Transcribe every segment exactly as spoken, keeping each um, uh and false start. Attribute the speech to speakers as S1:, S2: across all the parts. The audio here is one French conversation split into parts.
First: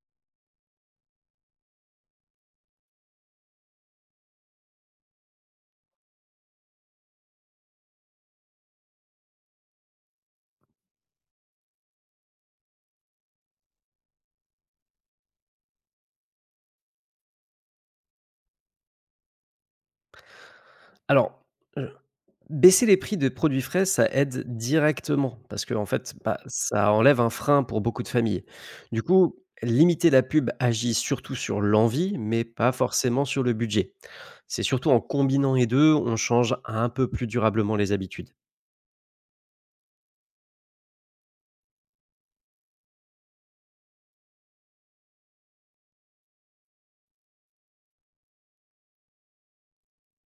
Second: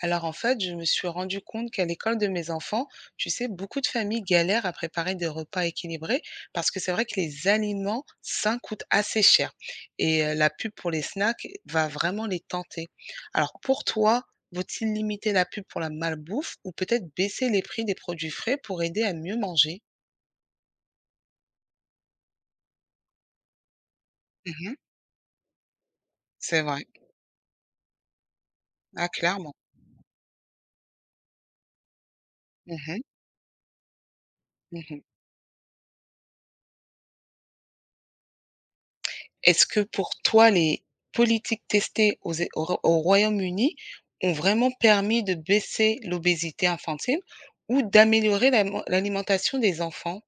S1: Alors en fait, je me suis rendu compte qu'à l'école de mes enfants, tu sais, beaucoup de familles galèrent à préparer des repas équilibrés parce que c'est vrai que les aliments sains coûtent assez cher et euh, la pub pour les snacks va vraiment les tenter. Alors pour toi, vaut-il limiter la pub pour la malbouffe ou peut-être baisser les prix des produits frais pour aider à mieux manger?
S2: Alors, heu, baisser les prix des produits frais, ça aide
S1: Mhm,
S2: directement parce qu'en fait, bah,
S1: c'est vrai.
S2: ça enlève un frein pour beaucoup de familles. Du
S1: Ah,
S2: coup,
S1: clairement.
S2: limiter la pub agit surtout sur l'envie, mais pas
S1: Mhm,
S2: forcément sur le budget. C'est surtout en
S1: mhm.
S2: combinant les deux, on change un peu plus durablement les habitudes.
S1: Est-ce que pour toi, les politiques testées aux é au Ro au Royaume-Uni ont vraiment permis de baisser l'obésité infantile ou d'améliorer l'aliment l'alimentation des enfants?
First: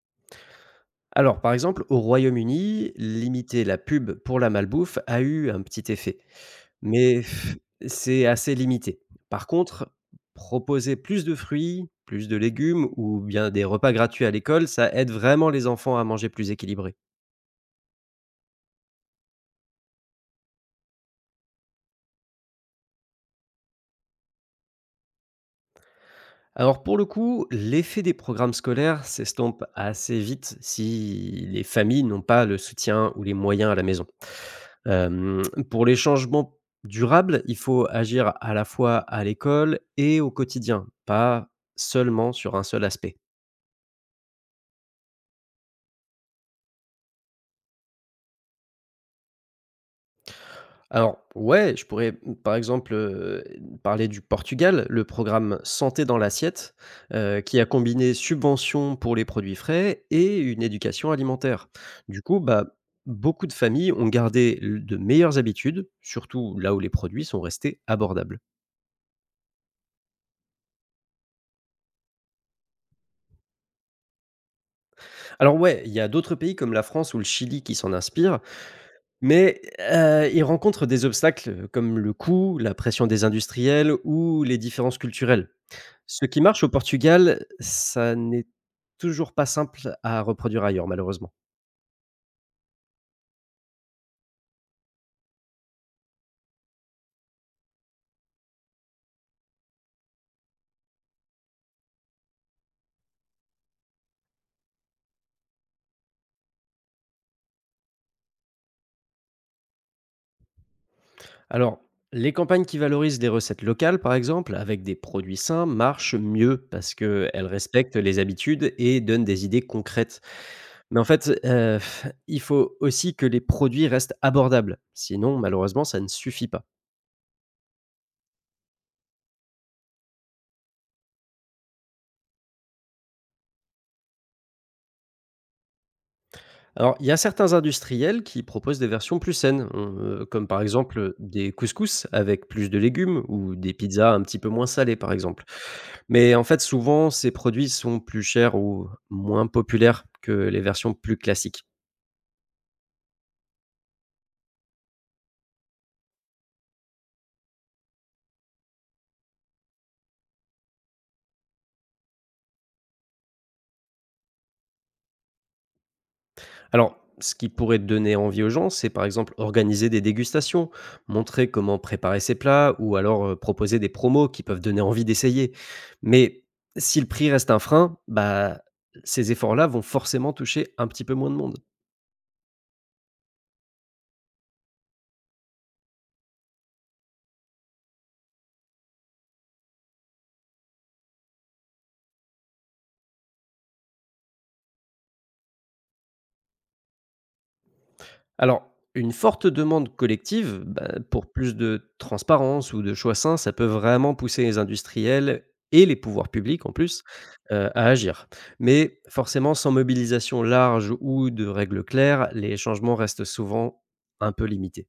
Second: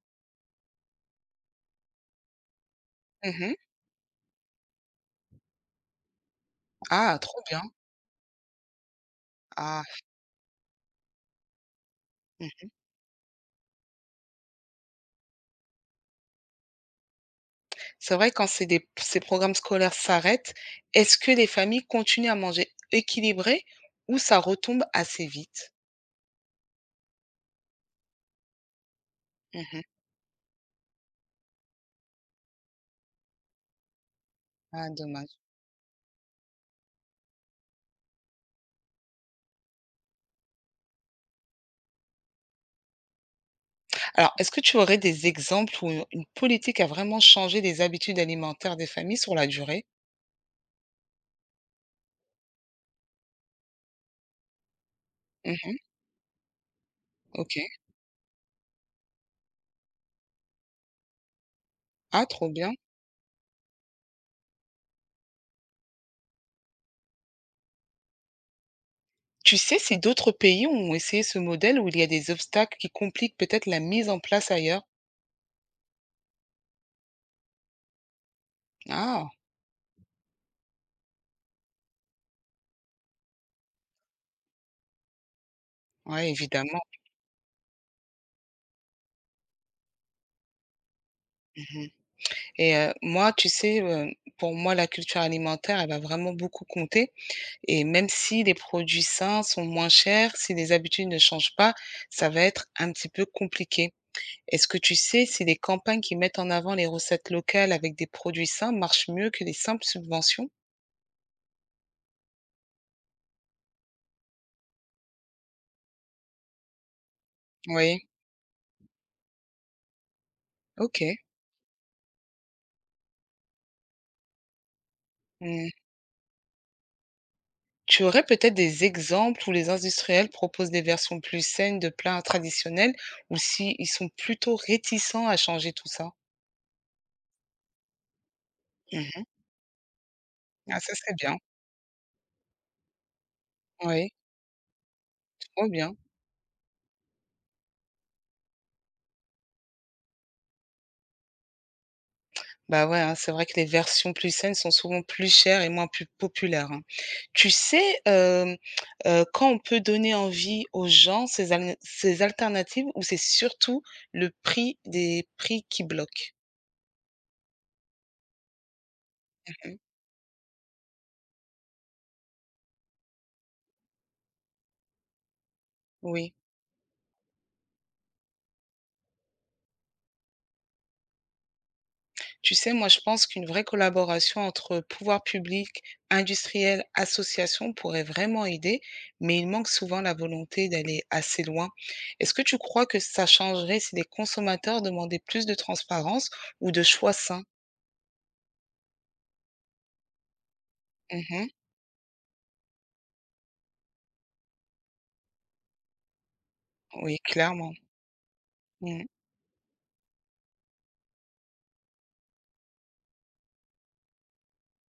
S2: Alors, par exemple, au Royaume-Uni,
S1: Mmh.
S2: limiter la pub pour la malbouffe a eu un petit effet.
S1: Ah,
S2: Mais
S1: trop bien.
S2: c'est assez limité. Par
S1: Ah,
S2: contre, proposer plus de fruits, plus de
S1: mmh.
S2: légumes ou bien des repas gratuits à l'école, ça aide vraiment les enfants à manger plus équilibré.
S1: C'est vrai quand ces des ces programmes scolaires s'arrêtent, est-ce que les familles continuent à manger équilibré ou ça retombe assez vite?
S2: Alors pour le coup, l'effet des programmes scolaires s'estompe
S1: Mmh.
S2: assez vite si les familles n'ont pas le soutien ou les moyens à la maison.
S1: Ah dommage.
S2: Hem, pour les changements durables, il faut agir à la fois à l'école et au quotidien, pas seulement sur un seul aspect.
S1: Alors, est-ce que tu aurais des exemples où une politique a vraiment changé les habitudes alimentaires des familles sur la durée?
S2: Alors ouais, je pourrais, mmh, par exemple, heu, parler du Portugal, le programme
S1: Mmh.
S2: «Santé dans l'assiette», heu, qui a
S1: OK.
S2: combiné subventions pour les produits frais et une éducation alimentaire. Du
S1: Ah,
S2: coup,
S1: trop
S2: bah,
S1: bien.
S2: beaucoup de familles ont gardé l de meilleures habitudes, surtout là où les produits sont restés abordables.
S1: Tu sais si d'autres pays ont essayé ce modèle où il y a des obstacles qui compliquent peut-être la mise en place ailleurs?
S2: Alors ouais, il y a d'autres pays comme la France ou le Chili qui s'en inspirent,
S1: Ah,
S2: mais, heu, ils rencontrent des obstacles comme le coût, la pression des industriels ou les différences culturelles. Ce
S1: ouais,
S2: qui marche au
S1: évidemment.
S2: Portugal, ça n'est toujours pas simple à reproduire ailleurs, malheureusement.
S1: Mhm. Et euh, moi, tu sais, euh, pour moi, la culture alimentaire, elle va vraiment beaucoup compter. Et même si les produits sains sont moins chers, si les habitudes ne changent pas, ça va être un petit peu compliqué. Est-ce que tu sais si les campagnes qui mettent en avant les recettes locales avec des produits sains marchent mieux que les simples subventions?
S2: Alors, les campagnes qui valorisent des recettes locales, par exemple, avec des produits sains, marchent mieux parce qu'elles respectent
S1: Oui,
S2: les habitudes et donnent des idées concrètes.
S1: ok.
S2: Mais en fait, heu, il faut aussi que les produits restent abordables. Sinon,
S1: Mmh.
S2: malheureusement, ça ne suffit pas.
S1: Tu aurais peut-être des exemples où les industriels proposent des versions plus saines de plats traditionnels ou si ils sont plutôt réticents à changer tout ça?
S2: Alors, il y a certains industriels qui proposent des versions
S1: Mmh.
S2: plus saines, on- euh, comme par
S1: Ah ça,
S2: exemple
S1: c'est
S2: euh,
S1: bien.
S2: des couscous avec plus de légumes ou des
S1: Oui,
S2: pizzas un petit peu moins salées, par exemple.
S1: trop bien.
S2: Mais en fait, souvent, ces produits sont plus chers ou moins populaires que les versions plus classiques.
S1: Bah, ouais, hein, c'est vrai que les versions plus saines sont souvent plus chères et moins plus populaires, hein. Tu sais, hem, heu, quand on peut donner envie aux gens ces aln ces alternatives ou c'est surtout le prix des prix qui bloquent?
S2: Alors, ce qui pourrait donner envie aux gens, c'est par exemple
S1: Mmh.
S2: organiser des dégustations, montrer comment préparer ses plats ou alors euh, proposer des promos qui peuvent donner envie d'essayer.
S1: Oui.
S2: Mais si le prix reste un frein, bah, ces efforts-là vont forcément toucher un petit peu moins de monde.
S1: Tu sais, moi, je pense qu'une vraie collaboration entre pouvoir public, industriel, association pourrait vraiment aider, mais il manque souvent la volonté d'aller assez loin. Est-ce que tu crois que ça changerait si les consommateurs demandaient plus de transparence ou de choix sains?
S2: Alors, une forte demande collective, bah, pour
S1: Mhm.
S2: plus de transparence ou de choix sains, ça peut vraiment pousser les industriels et les pouvoirs publics en plus,
S1: Oui,
S2: heu,
S1: clairement.
S2: à agir. Mais
S1: Mmh.
S2: forcément, sans mobilisation large ou de règles claires, les changements restent souvent un peu limités.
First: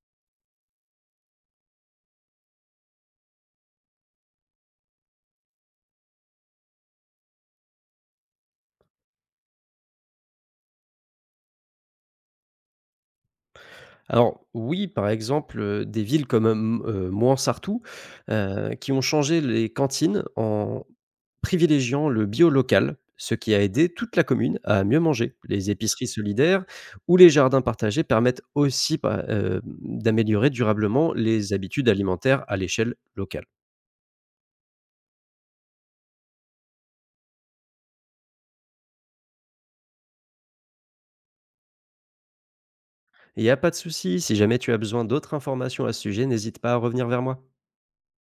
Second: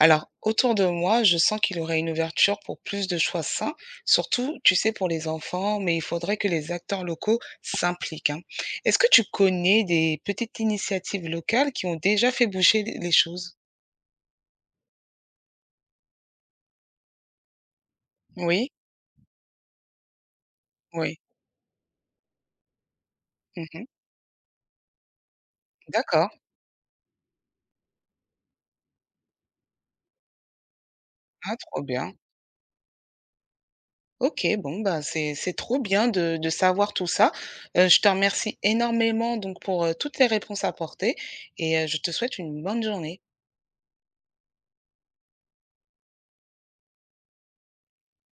S1: Alors, autour de moi, je sens qu'il y aurait une ouverture pour plus de choix sains, surtout, tu sais, pour les enfants, mais il faudrait que les acteurs locaux s'impliquent, hein. Est-ce que tu connais des petites initiatives locales qui ont déjà fait bouger les les choses?
S2: Alors oui, par exemple, heu, des villes comme, hem, heu, Mouansartou,
S1: Oui,
S2: heu, qui ont changé les cantines en
S1: oui.
S2: privilégiant le bio local, ce qui a
S1: Mhm.
S2: aidé toute la commune à mieux manger. Les épiceries
S1: D'accord.
S2: solidaires ou les jardins partagés permettent aussi pa- euh, d'améliorer durablement les
S1: Ah, trop
S2: habitudes
S1: bien.
S2: alimentaires à l'échelle locale.
S1: Ok, bon, bah, c'est, c'est trop bien de, de savoir tout ça. Euh, je te remercie énormément donc, pour euh, toutes les réponses apportées et euh, je te souhaite une bonne journée.
S2: Il n'y a pas de souci, si jamais tu as besoin d'autres informations à ce sujet, n'hésite pas à revenir vers moi.